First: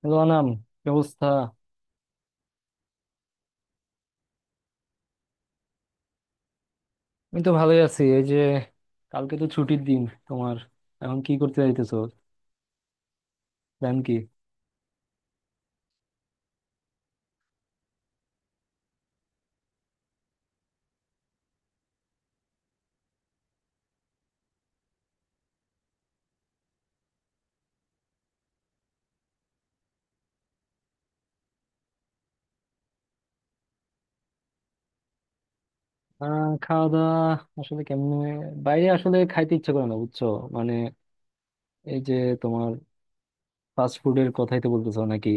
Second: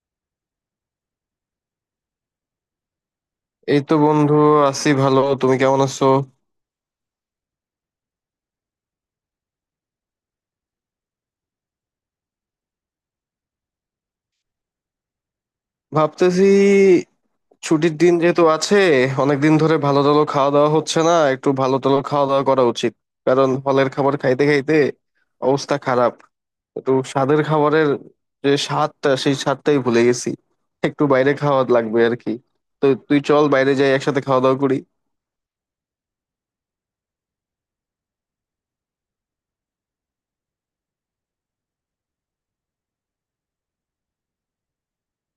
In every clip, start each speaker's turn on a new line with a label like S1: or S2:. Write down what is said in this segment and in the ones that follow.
S1: Hello অনাম, কি অবস্থা?
S2: এই তো বন্ধু, আছি ভালো। তুমি কেমন আছো?
S1: আমি তো ভালোই আছি। এই যে কালকে তো ছুটির দিন, তোমার এখন কি করতে যাইতেছো? প্ল্যান কি?
S2: ভাবতেছি, ছুটির দিন যেহেতু আছে, অনেকদিন ধরে ভালো টালো খাওয়া দাওয়া হচ্ছে না, একটু ভালো টালো খাওয়া দাওয়া করা উচিত। কারণ হলের খাবার খাইতে খাইতে অবস্থা খারাপ। একটু স্বাদের খাবারের যে স্বাদটা, সেই স্বাদটাই ভুলে গেছি। একটু বাইরে খাওয়া লাগবে আর কি। তো তুই চল, বাইরে যাই, একসাথে খাওয়া দাওয়া করি।
S1: খাওয়া দাওয়া আসলে কেমনে, বাইরে আসলে খাইতে ইচ্ছে করে না, বুঝছো? মানে এই যে তোমার ফাস্ট ফুডের কথাই তো বলতেছো নাকি?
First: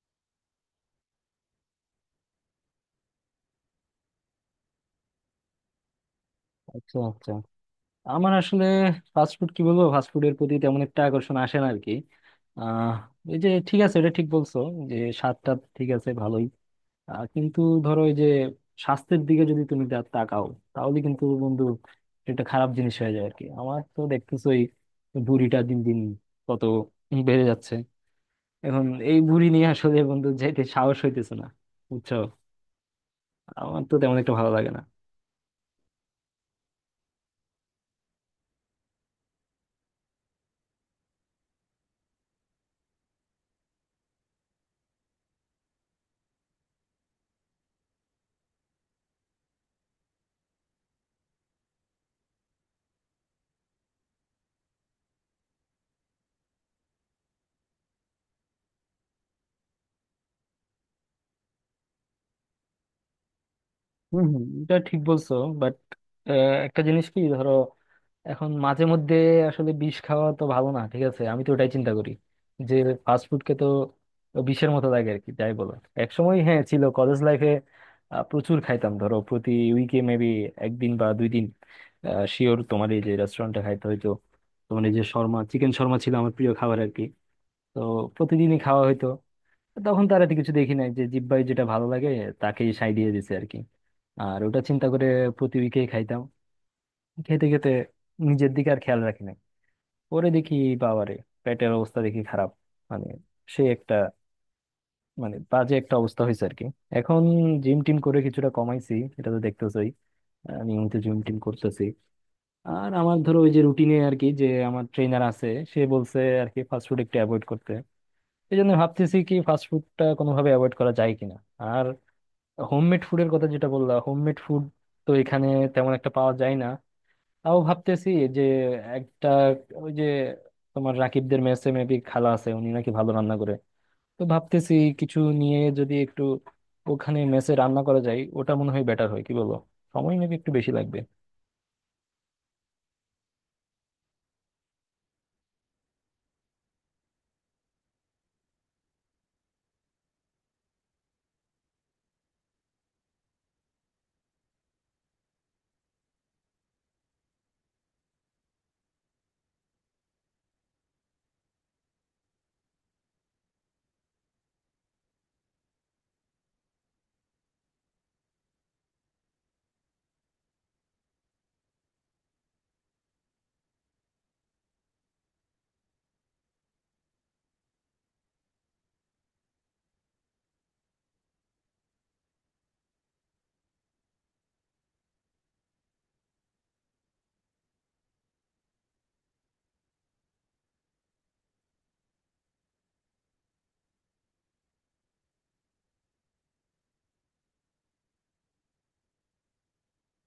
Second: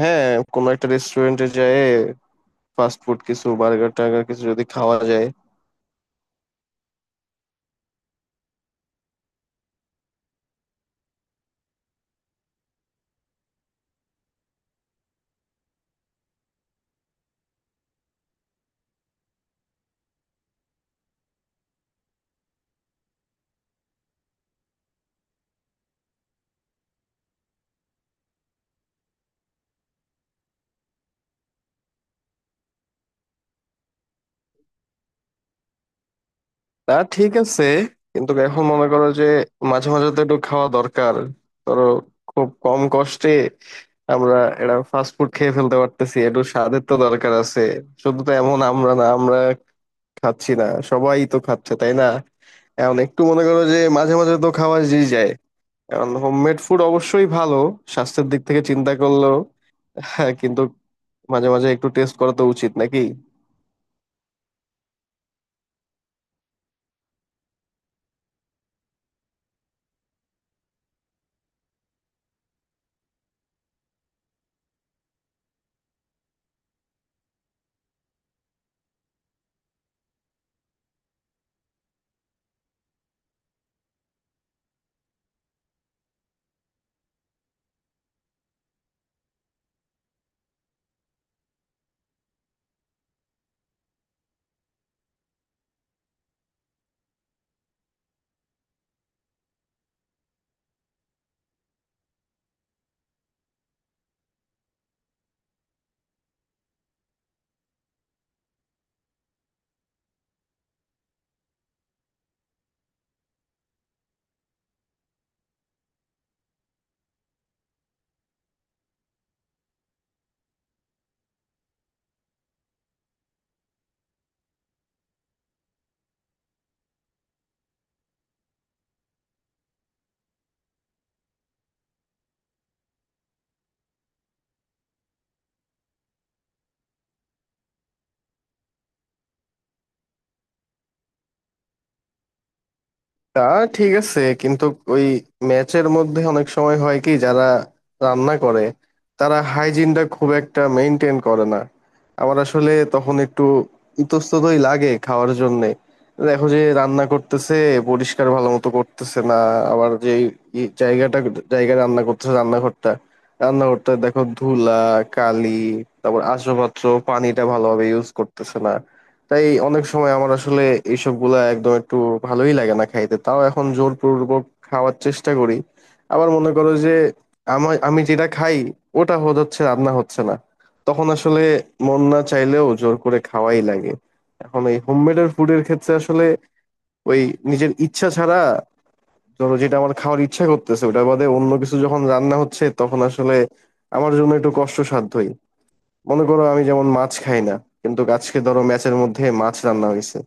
S2: হ্যাঁ, কোনো একটা রেস্টুরেন্টে যাই, ফাস্ট ফুড কিছু, বার্গার টার্গার কিছু যদি খাওয়া যায়।
S1: আচ্ছা আচ্ছা, আমার আসলে ফাস্ট ফুড কি বলবো, ফাস্ট ফুডের প্রতি তেমন একটা আকর্ষণ আসে না আর কি। আহ এই যে ঠিক আছে, এটা ঠিক বলছো যে স্বাদটা ঠিক আছে ভালোই। কিন্তু ধরো ওই যে স্বাস্থ্যের দিকে যদি তুমি তাকাও, তাহলে কিন্তু বন্ধু এটা খারাপ জিনিস হয়ে যায় আর কি। আমার তো দেখতেছোই ভুঁড়িটা দিন দিন কত বেড়ে যাচ্ছে। এখন এই ভুঁড়ি নিয়ে আসলে বন্ধু যেতে সাহস হইতেছে না, বুঝছো? আমার তো তেমন একটা ভালো লাগে না।
S2: তা ঠিক আছে, কিন্তু এখন মনে করো যে মাঝে মাঝে তো একটু খাওয়া দরকার। ধরো, খুব কম কষ্টে আমরা এটা ফাস্ট ফুড খেয়ে ফেলতে পারতেছি, একটু স্বাদের তো দরকার আছে। শুধু তো এমন আমরা না, আমরা খাচ্ছি না সবাই তো খাচ্ছে, তাই না? এখন একটু মনে করো যে মাঝে মাঝে তো খাওয়া যেই যায়। এখন হোমমেড ফুড অবশ্যই ভালো, স্বাস্থ্যের দিক থেকে চিন্তা করলেও, হ্যাঁ, কিন্তু মাঝে মাঝে একটু টেস্ট করা তো উচিত, নাকি?
S1: হম হম, এটা ঠিক বলছো। বাট একটা জিনিস কি ধরো, এখন মাঝে মধ্যে আসলে বিষ খাওয়া তো ভালো না। ঠিক আছে আমি তো ওটাই চিন্তা করি যে ফাস্ট ফুড কে তো বিষের মতো লাগে আর কি, যাই বলো। এক সময় হ্যাঁ ছিল, কলেজ লাইফে প্রচুর খাইতাম। ধরো প্রতি উইকে মেবি 1 দিন বা 2 দিন শিওর তোমার এই যে রেস্টুরেন্টে খাইতে হইতো। তোমার এই যে শর্মা, চিকেন শর্মা ছিল আমার প্রিয় খাবার আর কি। তো প্রতিদিনই খাওয়া হইতো। তখন তার এত কিছু দেখি নাই, যে জিব্বাই যেটা ভালো লাগে তাকেই সাই দিয়ে দিছে আর কি। আর ওটা চিন্তা করে প্রতি উইকেই খাইতাম। খেতে খেতে নিজের দিকে আর খেয়াল রাখি নাই। পরে দেখি বাবারে, পেটের অবস্থা দেখি খারাপ। মানে সে একটা, মানে বাজে একটা অবস্থা হয়েছে আর কি। এখন জিম টিম করে কিছুটা কমাইছি, এটা তো দেখতেছই। আমি তো জিম টিম করতেছি। আর আমার ধরো ওই যে রুটিনে আর কি, যে আমার ট্রেনার আছে, সে বলছে আর কি ফাস্টফুড একটু অ্যাভয়েড করতে। এই জন্য ভাবতেছি কি ফাস্টফুডটা কোনোভাবে অ্যাভয়েড করা যায় কিনা। আর হোমমেড ফুডের কথা যেটা বললাম, হোমমেড ফুড তো এখানে তেমন একটা পাওয়া যায় না। তাও ভাবতেছি যে একটা ওই যে তোমার রাকিবদের মেসে মেবি খালা আছে, উনি নাকি ভালো রান্না করে। তো ভাবতেছি কিছু নিয়ে যদি একটু ওখানে মেসে রান্না করা যায়, ওটা মনে হয় বেটার হয়, কি বলো? সময় মেবি একটু বেশি লাগবে।
S2: তা ঠিক আছে, কিন্তু ওই ম্যাচের মধ্যে অনেক সময় হয় কি, যারা রান্না করে, তারা হাইজিনটা খুব একটা মেনটেন করে না। আমার আসলে তখন একটু ইতস্ততই লাগে খাওয়ার জন্যে। দেখো যে রান্না করতেছে পরিষ্কার ভালো মতো করতেছে না। আবার যে জায়গাটা, জায়গায় রান্না করতেছে, রান্নাঘরটা রান্নাঘরটা দেখো ধুলা, কালি, তারপর আসবাবপত্র, পানিটা ভালোভাবে ইউজ করতেছে না। তাই অনেক সময় আমার আসলে এইসব গুলা একদম একটু ভালোই লাগে না খাইতে। তাও এখন জোরপূর্বক খাওয়ার চেষ্টা করি। আবার মনে করো যে আমার, আমি যেটা খাই ওটা হচ্ছে রান্না হচ্ছে না, তখন আসলে মন না চাইলেও জোর করে খাওয়াই লাগে। এখন এই হোমমেডের ফুডের ক্ষেত্রে আসলে ওই নিজের ইচ্ছা ছাড়া, ধরো, যেটা আমার খাওয়ার ইচ্ছা করতেছে ওটা বাদে অন্য কিছু যখন রান্না হচ্ছে, তখন আসলে আমার জন্য একটু কষ্টসাধ্যই। মনে করো, আমি যেমন মাছ খাই না, কিন্তু আজকে ধরো ম্যাচের মধ্যে মাছ রান্না হয়েছে,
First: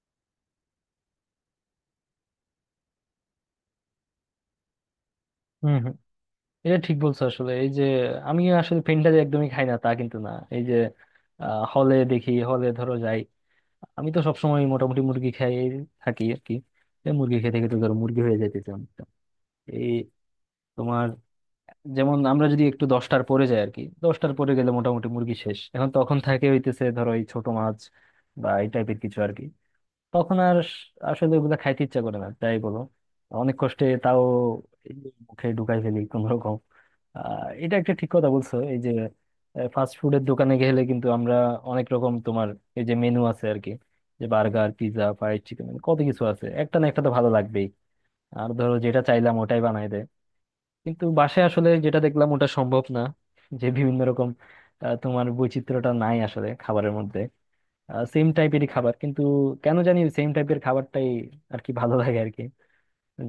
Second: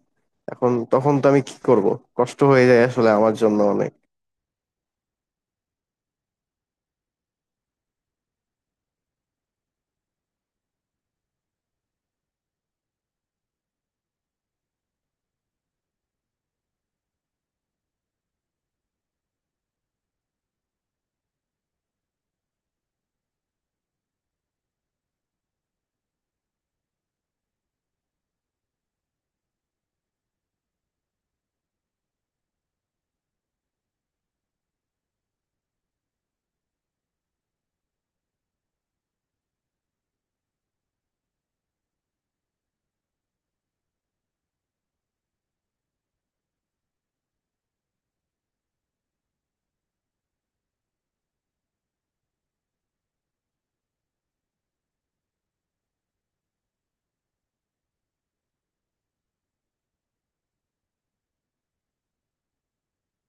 S2: এখন তখন তো আমি কি করব? কষ্ট হয়ে যায় আসলে আমার জন্য অনেক।
S1: হুম হুম, এটা ঠিক বলছো আসলে। এই যে আমি আসলে পেনটা যে একদমই খাই না তা কিন্তু না। এই যে হলে দেখি, হলে ধরো যাই, আমি তো সবসময় মোটামুটি মুরগি খাই থাকি আর কি। এই মুরগি খেতে খেতে ধরো মুরগি হয়ে যাইতেছে অনেকটা। এই তোমার যেমন আমরা যদি একটু 10টার পরে যাই আর কি, 10টার পরে গেলে মোটামুটি মুরগি শেষ। এখন তখন থাকে হইতেছে ধরো এই ছোট মাছ বা এই টাইপের কিছু আর কি। তখন আর আসলে ওগুলা খাইতে ইচ্ছা করে না, তাই বলো। অনেক কষ্টে তাও এই মুখে ঢুকাই ফেলি কোন রকম। এটা একটা ঠিক কথা বলছো। এই যে ফাস্ট ফুডের দোকানে গেলে কিন্তু আমরা অনেক রকম তোমার এই যে মেনু আছে আর কি, যে বার্গার, পিৎজা, ফ্রাইড চিকেন কত কিছু আছে, একটা না একটা তো ভালো লাগবেই। আর ধরো যেটা চাইলাম ওটাই বানাই দেয়। কিন্তু বাসায় আসলে যেটা দেখলাম ওটা সম্ভব না, যে বিভিন্ন রকম, তোমার বৈচিত্র্যটা নাই আসলে খাবারের মধ্যে। সেম টাইপেরই খাবার, কিন্তু কেন জানি সেম টাইপের খাবারটাই আর কি ভালো লাগে আর কি,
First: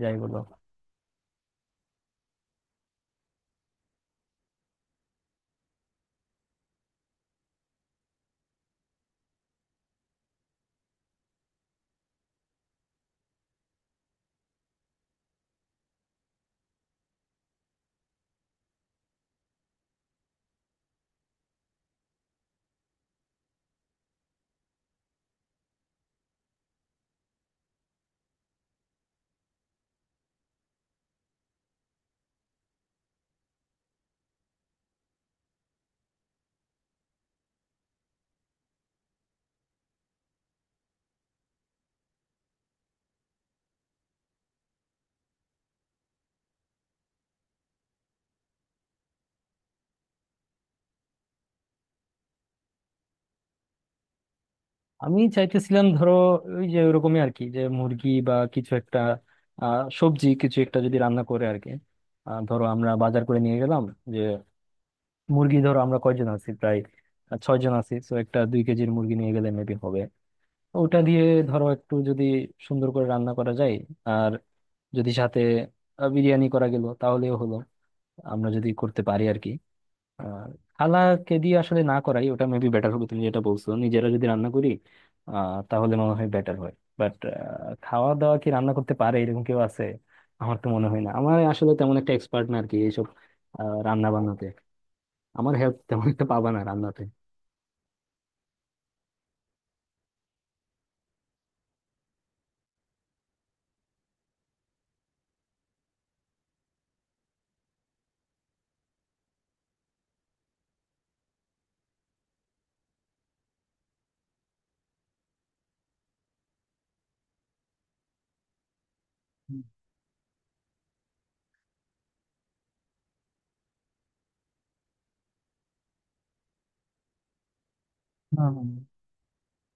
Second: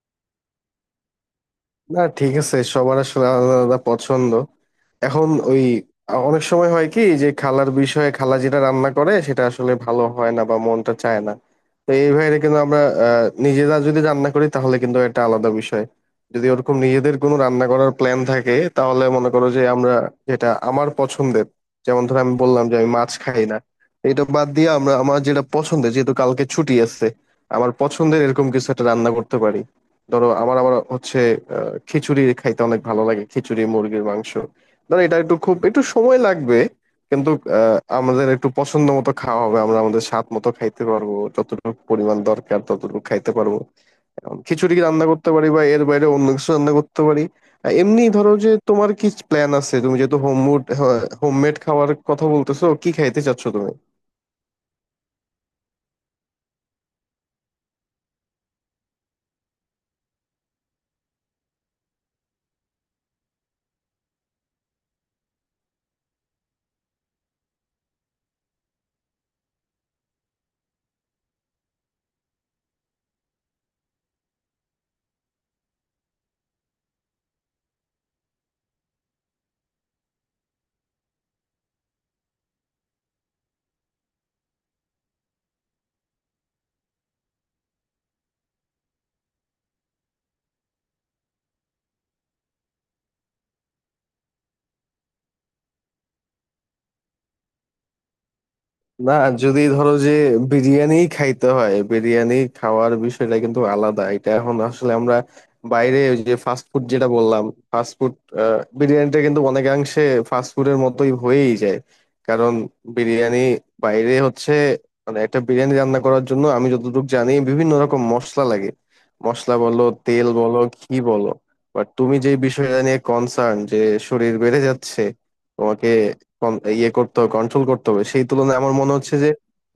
S1: যাই বলো।
S2: না, ঠিক আছে, সবার আসলে আলাদা আলাদা পছন্দ। এখন ওই অনেক সময় হয় কি যে খালার বিষয়ে, খালা যেটা রান্না করে সেটা আসলে ভালো হয় না বা মনটা চায় না। তো এই ভাইরে কিন্তু আমরা, আহ, নিজেরা যদি রান্না করি তাহলে কিন্তু এটা আলাদা বিষয়। যদি ওরকম নিজেদের কোনো রান্না করার প্ল্যান থাকে, তাহলে মনে করো যে আমরা, যেটা আমার পছন্দের, যেমন ধর আমি বললাম যে আমি মাছ খাই না, এটা বাদ দিয়ে আমরা আমার যেটা পছন্দের, যেহেতু কালকে ছুটি আছে, আমার পছন্দের এরকম কিছু একটা রান্না করতে পারি। ধরো, আমার আবার হচ্ছে খিচুড়ি খাইতে অনেক ভালো লাগে, খিচুড়ি মুরগির মাংস। ধরো এটা একটু, খুব একটু সময় লাগবে, কিন্তু আহ, আমাদের একটু পছন্দ মতো খাওয়া হবে, আমরা আমাদের স্বাদ মতো খাইতে পারবো, যতটুকু পরিমাণ দরকার ততটুকু খাইতে পারবো। এখন খিচুড়ি রান্না করতে পারি বা এর বাইরে অন্য কিছু রান্না করতে পারি। আহ, এমনি ধরো যে তোমার কি প্ল্যান আছে? তুমি যেহেতু হোমমেড হোমমেড খাওয়ার কথা বলতেছো, কি খাইতে চাচ্ছো তুমি?
S1: আমি চাইতেছিলাম ধরো ওই যে ওরকমই আর কি, যে মুরগি বা কিছু একটা, সবজি কিছু একটা যদি রান্না করে আর কি। ধরো আমরা বাজার করে নিয়ে গেলাম, যে মুরগি ধরো আমরা কয়জন আছি প্রায় 6 জন আছি, তো একটা 2 কেজির মুরগি নিয়ে গেলে মেবি হবে। ওটা দিয়ে ধরো একটু যদি সুন্দর করে রান্না করা যায়, আর যদি সাথে বিরিয়ানি করা গেল তাহলেও হলো, আমরা যদি করতে পারি আর কি। আর খালাকে দিয়ে আসলে না করাই ওটা মেবি বেটার হবে, তুমি যেটা বলছো নিজেরা যদি রান্না করি, তাহলে মনে হয় বেটার হয়। বাট খাওয়া দাওয়া কি রান্না করতে পারে এরকম কেউ আছে? আমার তো মনে হয় না, আমার আসলে তেমন একটা এক্সপার্ট না আর কি এইসব রান্না বান্নাতে। আমার হেল্প তেমন একটা পাবা না রান্নাতে।
S2: না, যদি ধরো যে বিরিয়ানি খাইতে হয়, বিরিয়ানি খাওয়ার বিষয়টা কিন্তু আলাদা। এটা এখন আসলে আমরা বাইরে, ওই যে ফাস্ট ফুড যেটা বললাম, ফাস্ট ফুড, বিরিয়ানিটা কিন্তু অনেকাংশে ফাস্ট ফুডের মতোই হয়েই যায়। কারণ বিরিয়ানি বাইরে হচ্ছে, মানে একটা বিরিয়ানি রান্না করার জন্য আমি যতটুকু জানি বিভিন্ন রকম মশলা লাগে, মশলা বলো, তেল বলো, ঘি বলো। বাট তুমি যে বিষয়টা নিয়ে কনসার্ন, যে শরীর বেড়ে যাচ্ছে, তোমাকে ইয়ে করতে হবে, কন্ট্রোল করতে হবে, সেই
S1: হ্যাঁ,
S2: তুলনায় আমার মনে হচ্ছে যে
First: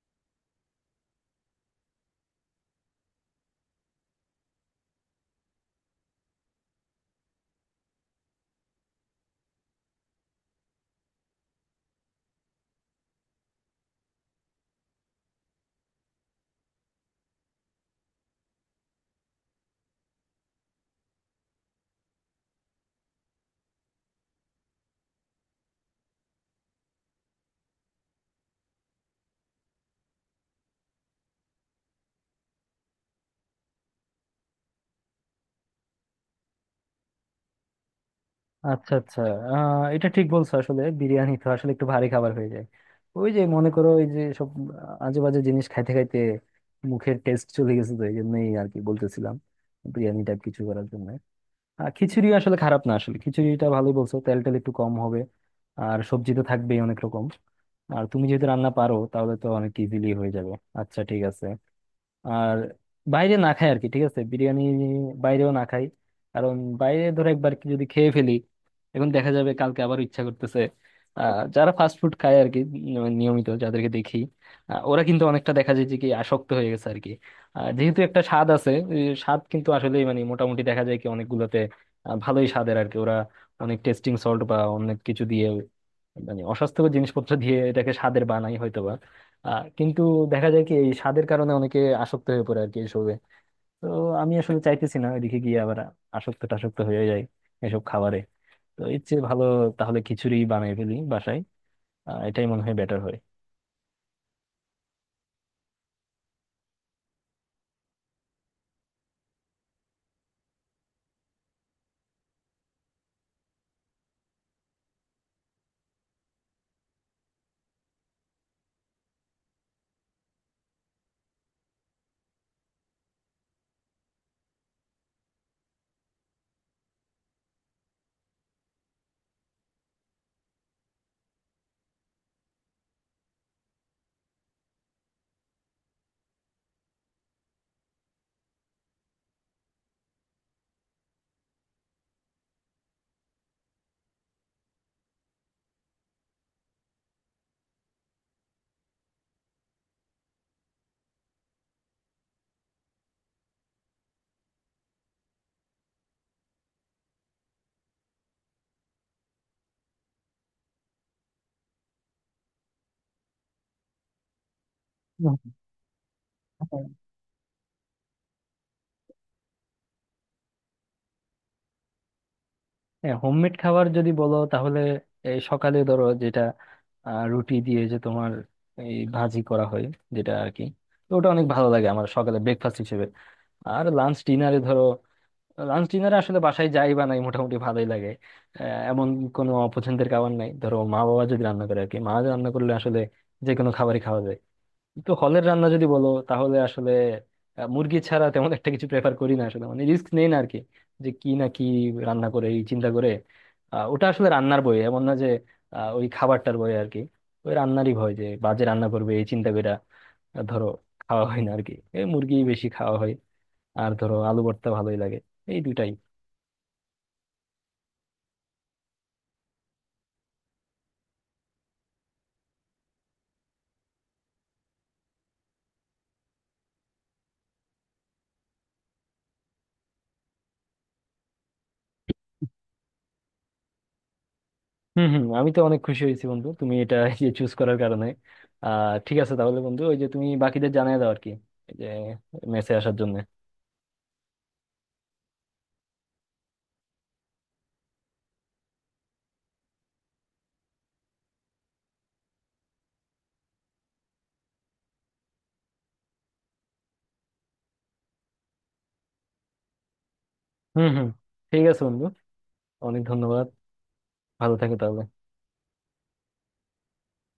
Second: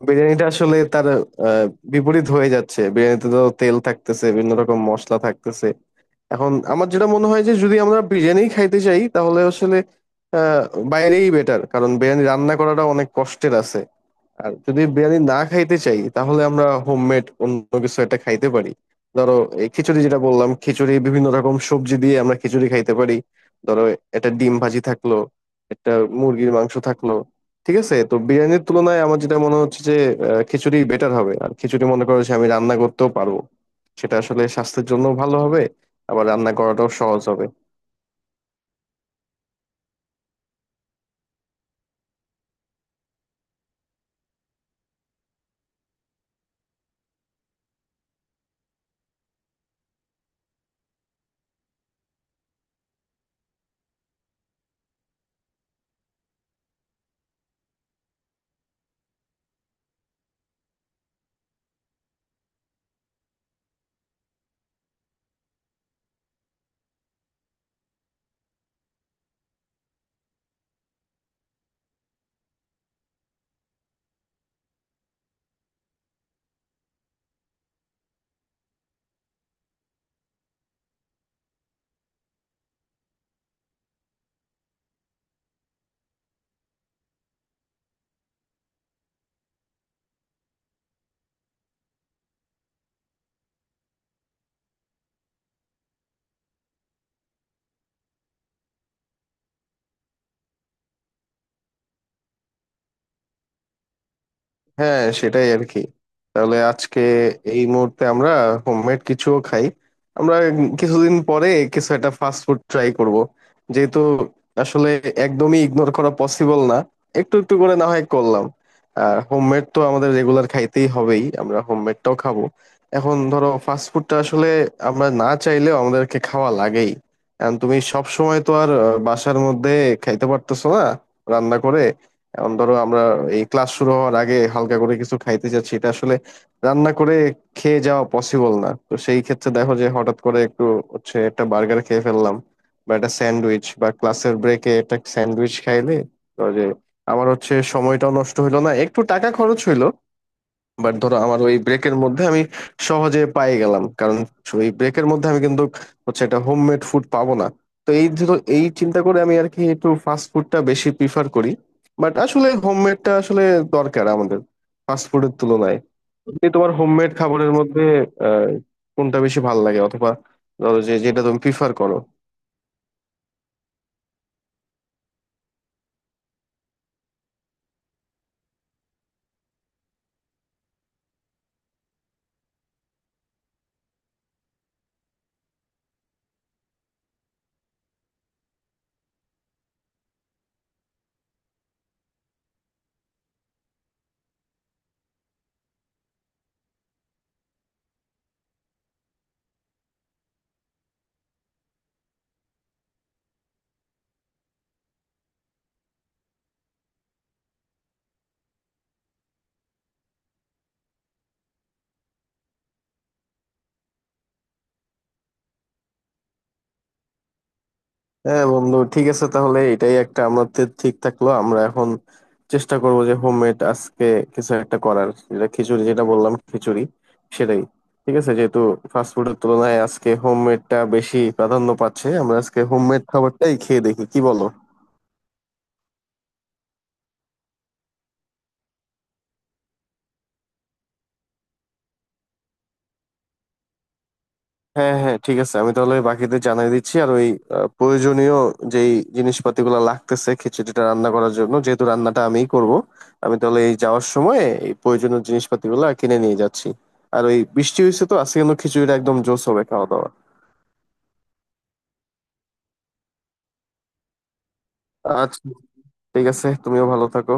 S2: বিরিয়ানিটা আসলে তার আহ, বিপরীত হয়ে যাচ্ছে। বিরিয়ানিতে তো তেল থাকতেছে, বিভিন্ন রকম মশলা থাকতেছে। এখন আমার যেটা মনে হয় যে যদি আমরা বিরিয়ানি খাইতে চাই তাহলে আসলে আহ বাইরেই বেটার, কারণ বিরিয়ানি রান্না করাটা অনেক কষ্টের আছে। আর যদি বিরিয়ানি না খাইতে চাই, তাহলে আমরা হোমমেড অন্য কিছু একটা খাইতে পারি। ধরো, এই খিচুড়ি যেটা বললাম, খিচুড়ি বিভিন্ন রকম সবজি দিয়ে আমরা খিচুড়ি খাইতে পারি। ধরো একটা ডিম ভাজি থাকলো, একটা মুরগির মাংস থাকলো, ঠিক আছে। তো বিরিয়ানির তুলনায় আমার যেটা মনে হচ্ছে যে আহ, খিচুড়ি বেটার হবে। আর খিচুড়ি মনে করো যে আমি রান্না করতেও পারবো, সেটা আসলে স্বাস্থ্যের জন্য ভালো হবে, আবার রান্না করাটাও সহজ হবে।
S1: আচ্ছা আচ্ছা। এটা ঠিক বলছো আসলে, বিরিয়ানি তো আসলে একটু ভারী খাবার হয়ে যায়। ওই যে মনে করো ওই যে সব আজে বাজে জিনিস খাইতে খাইতে মুখের টেস্ট চলে গেছে, তো এই জন্যই আর কি বলতেছিলাম বিরিয়ানি টাইপ কিছু করার জন্য। আর খিচুড়ি আসলে খারাপ না, আসলে খিচুড়িটা ভালোই বলছো, তেল টেল একটু কম হবে। আর সবজি তো থাকবেই অনেক রকম। আর তুমি যেহেতু রান্না পারো, তাহলে তো অনেক ইজিলি হয়ে যাবে। আচ্ছা ঠিক আছে। আর বাইরে না খাই আর কি, ঠিক আছে বিরিয়ানি বাইরেও না খাই, কারণ বাইরে ধরো একবার কি যদি খেয়ে ফেলি, এখন দেখা যাবে কালকে আবার ইচ্ছা করতেছে। যারা ফাস্ট ফুড খায় আর কি, নিয়মিত যাদেরকে দেখি, ওরা কিন্তু অনেকটা দেখা যায় যে কি আসক্ত হয়ে গেছে আর কি। আর যেহেতু একটা স্বাদ আছে, এই স্বাদ কিন্তু আসলে মানে মোটামুটি দেখা যায় কি অনেকগুলোতে ভালোই স্বাদের আর কি। ওরা অনেক টেস্টিং সল্ট বা অনেক কিছু দিয়ে, মানে অস্বাস্থ্যকর জিনিসপত্র দিয়ে এটাকে স্বাদের বানাই হয়তোবা। কিন্তু দেখা যায় কি এই স্বাদের কারণে অনেকে আসক্ত হয়ে পড়ে আর কি এসবে। তো আমি আসলে চাইতেছি না এদিকে গিয়ে আবার আসক্ত টাসক্ত হয়ে যায় এসব খাবারে। তো এর চেয়ে ভালো তাহলে খিচুড়ি বানিয়ে ফেলি বাসায়, এটাই মনে হয় বেটার হয়।
S2: হ্যাঁ, সেটাই আর কি। তাহলে আজকে এই মুহূর্তে আমরা হোমমেড কিছুও খাই, আমরা কিছুদিন পরে কিছু একটা ফাস্ট ফুড ট্রাই করব, যেহেতু আসলে একদমই ইগনোর করা পসিবল না, একটু একটু করে না হয় করলাম। আর হোমমেড তো আমাদের রেগুলার খাইতেই হবেই, আমরা হোমমেডটাও খাবো। এখন ধরো ফাস্ট ফুডটা আসলে আমরা না চাইলেও আমাদেরকে খাওয়া লাগেই, কারণ তুমি সব সময় তো আর আহ, বাসার মধ্যে খাইতে পারতেছো না রান্না করে। এখন ধরো আমরা এই ক্লাস শুরু হওয়ার আগে হালকা করে কিছু খাইতে যাচ্ছি, এটা আসলে রান্না করে খেয়ে যাওয়া পসিবল না। তো সেই ক্ষেত্রে দেখো যে হঠাৎ করে একটু হচ্ছে একটা বার্গার খেয়ে ফেললাম, বা একটা স্যান্ডউইচ, বা ক্লাসের ব্রেকে একটা স্যান্ডউইচ খাইলে, ধরো যে আমার হচ্ছে সময়টাও নষ্ট হইলো না, একটু টাকা খরচ হইলো। বাট ধরো আমার ওই ব্রেকের মধ্যে আমি সহজে পাই গেলাম, কারণ ওই ব্রেকের মধ্যে আমি কিন্তু হচ্ছে একটা হোমমেড ফুড পাবো না। তো এই ধরো এই চিন্তা করে আমি আর কি একটু ফাস্ট ফুডটা বেশি প্রিফার করি। বাট আসলে হোমমেডটা আসলে দরকার আমাদের, ফাস্ট ফুডের
S1: হুম।
S2: তুলনায়। যে তোমার হোমমেড খাবারের মধ্যে আহ, কোনটা বেশি ভালো লাগে, অথবা ধরো যে যেটা তুমি প্রিফার করো?
S1: হ্যাঁ হোমমেড খাবার যদি বলো তাহলে এই সকালে ধরো যেটা রুটি দিয়ে যে তোমার এই ভাজি করা হয় যেটা আর কি, তো ওটা অনেক ভালো লাগে আমার সকালে ব্রেকফাস্ট হিসেবে। আর লাঞ্চ ডিনারে ধরো, লাঞ্চ ডিনারে আসলে বাসায় যাই বানাই মোটামুটি ভালোই লাগে। আহ, এমন কোনো অপছন্দের খাবার নাই, ধরো মা বাবা যদি রান্না করে আর কি, মা রান্না করলে আসলে যে কোনো খাবারই খাওয়া যায়। তো হলের রান্না যদি বলো তাহলে আসলে মুরগি ছাড়া তেমন একটা কিছু প্রেফার করি না আসলে, মানে রিস্ক নেই না আর কি, যে কি না কি রান্না করে এই চিন্তা করে। ওটা আসলে রান্নার বই এমন না যে ওই খাবারটার বই আর কি, ওই রান্নারই ভয় যে বাজে রান্না করবে এই চিন্তা করে ধরো খাওয়া হয় না আর কি, এই মুরগি বেশি খাওয়া হয়। আর ধরো আলু ভর্তা ভালোই লাগে, এই দুটাই।
S2: হ্যাঁ বন্ধু, ঠিক আছে, তাহলে এটাই একটা আমাদের ঠিক থাকলো। আমরা এখন চেষ্টা করব যে হোমমেড আজকে কিছু একটা করার, যেটা খিচুড়ি যেটা বললাম, খিচুড়ি সেটাই, ঠিক আছে, যেহেতু ফাস্টফুডের তুলনায় আজকে হোমমেডটা বেশি প্রাধান্য পাচ্ছে, আমরা আজকে হোমমেড খাবারটাই খেয়ে দেখি, কি বলো?
S1: হম হম, আমি তো অনেক খুশি হয়েছি বন্ধু তুমি এটা এই যে চুজ করার কারণে। ঠিক আছে তাহলে বন্ধু, ওই যে তুমি বাকিদের জানিয়ে দাও আর কি এই যে মেসে আসার জন্য।
S2: হ্যাঁ হ্যাঁ, ঠিক আছে, আমি তাহলে বাকিদের জানিয়ে দিচ্ছি। আর ওই আহ, প্রয়োজনীয় যেই জিনিসপাতিগুলো লাগতেছে খিচুড়িটা রান্না করার জন্য, যেহেতু রান্নাটা আমিই করব, আমি তাহলে এই যাওয়ার সময় এই প্রয়োজনীয় জিনিসপাতিগুলো কিনে নিয়ে যাচ্ছি। আর ওই বৃষ্টি হয়েছে তো আজকে, কিন্তু খিচুড়িটা একদম জোস হবে খাওয়া দাওয়া।
S1: হম হম, ঠিক আছে বন্ধু, অনেক ধন্যবাদ, ভালো থাকো তাহলে।
S2: আচ্ছা, ঠিক আছে, তুমিও ভালো থাকো।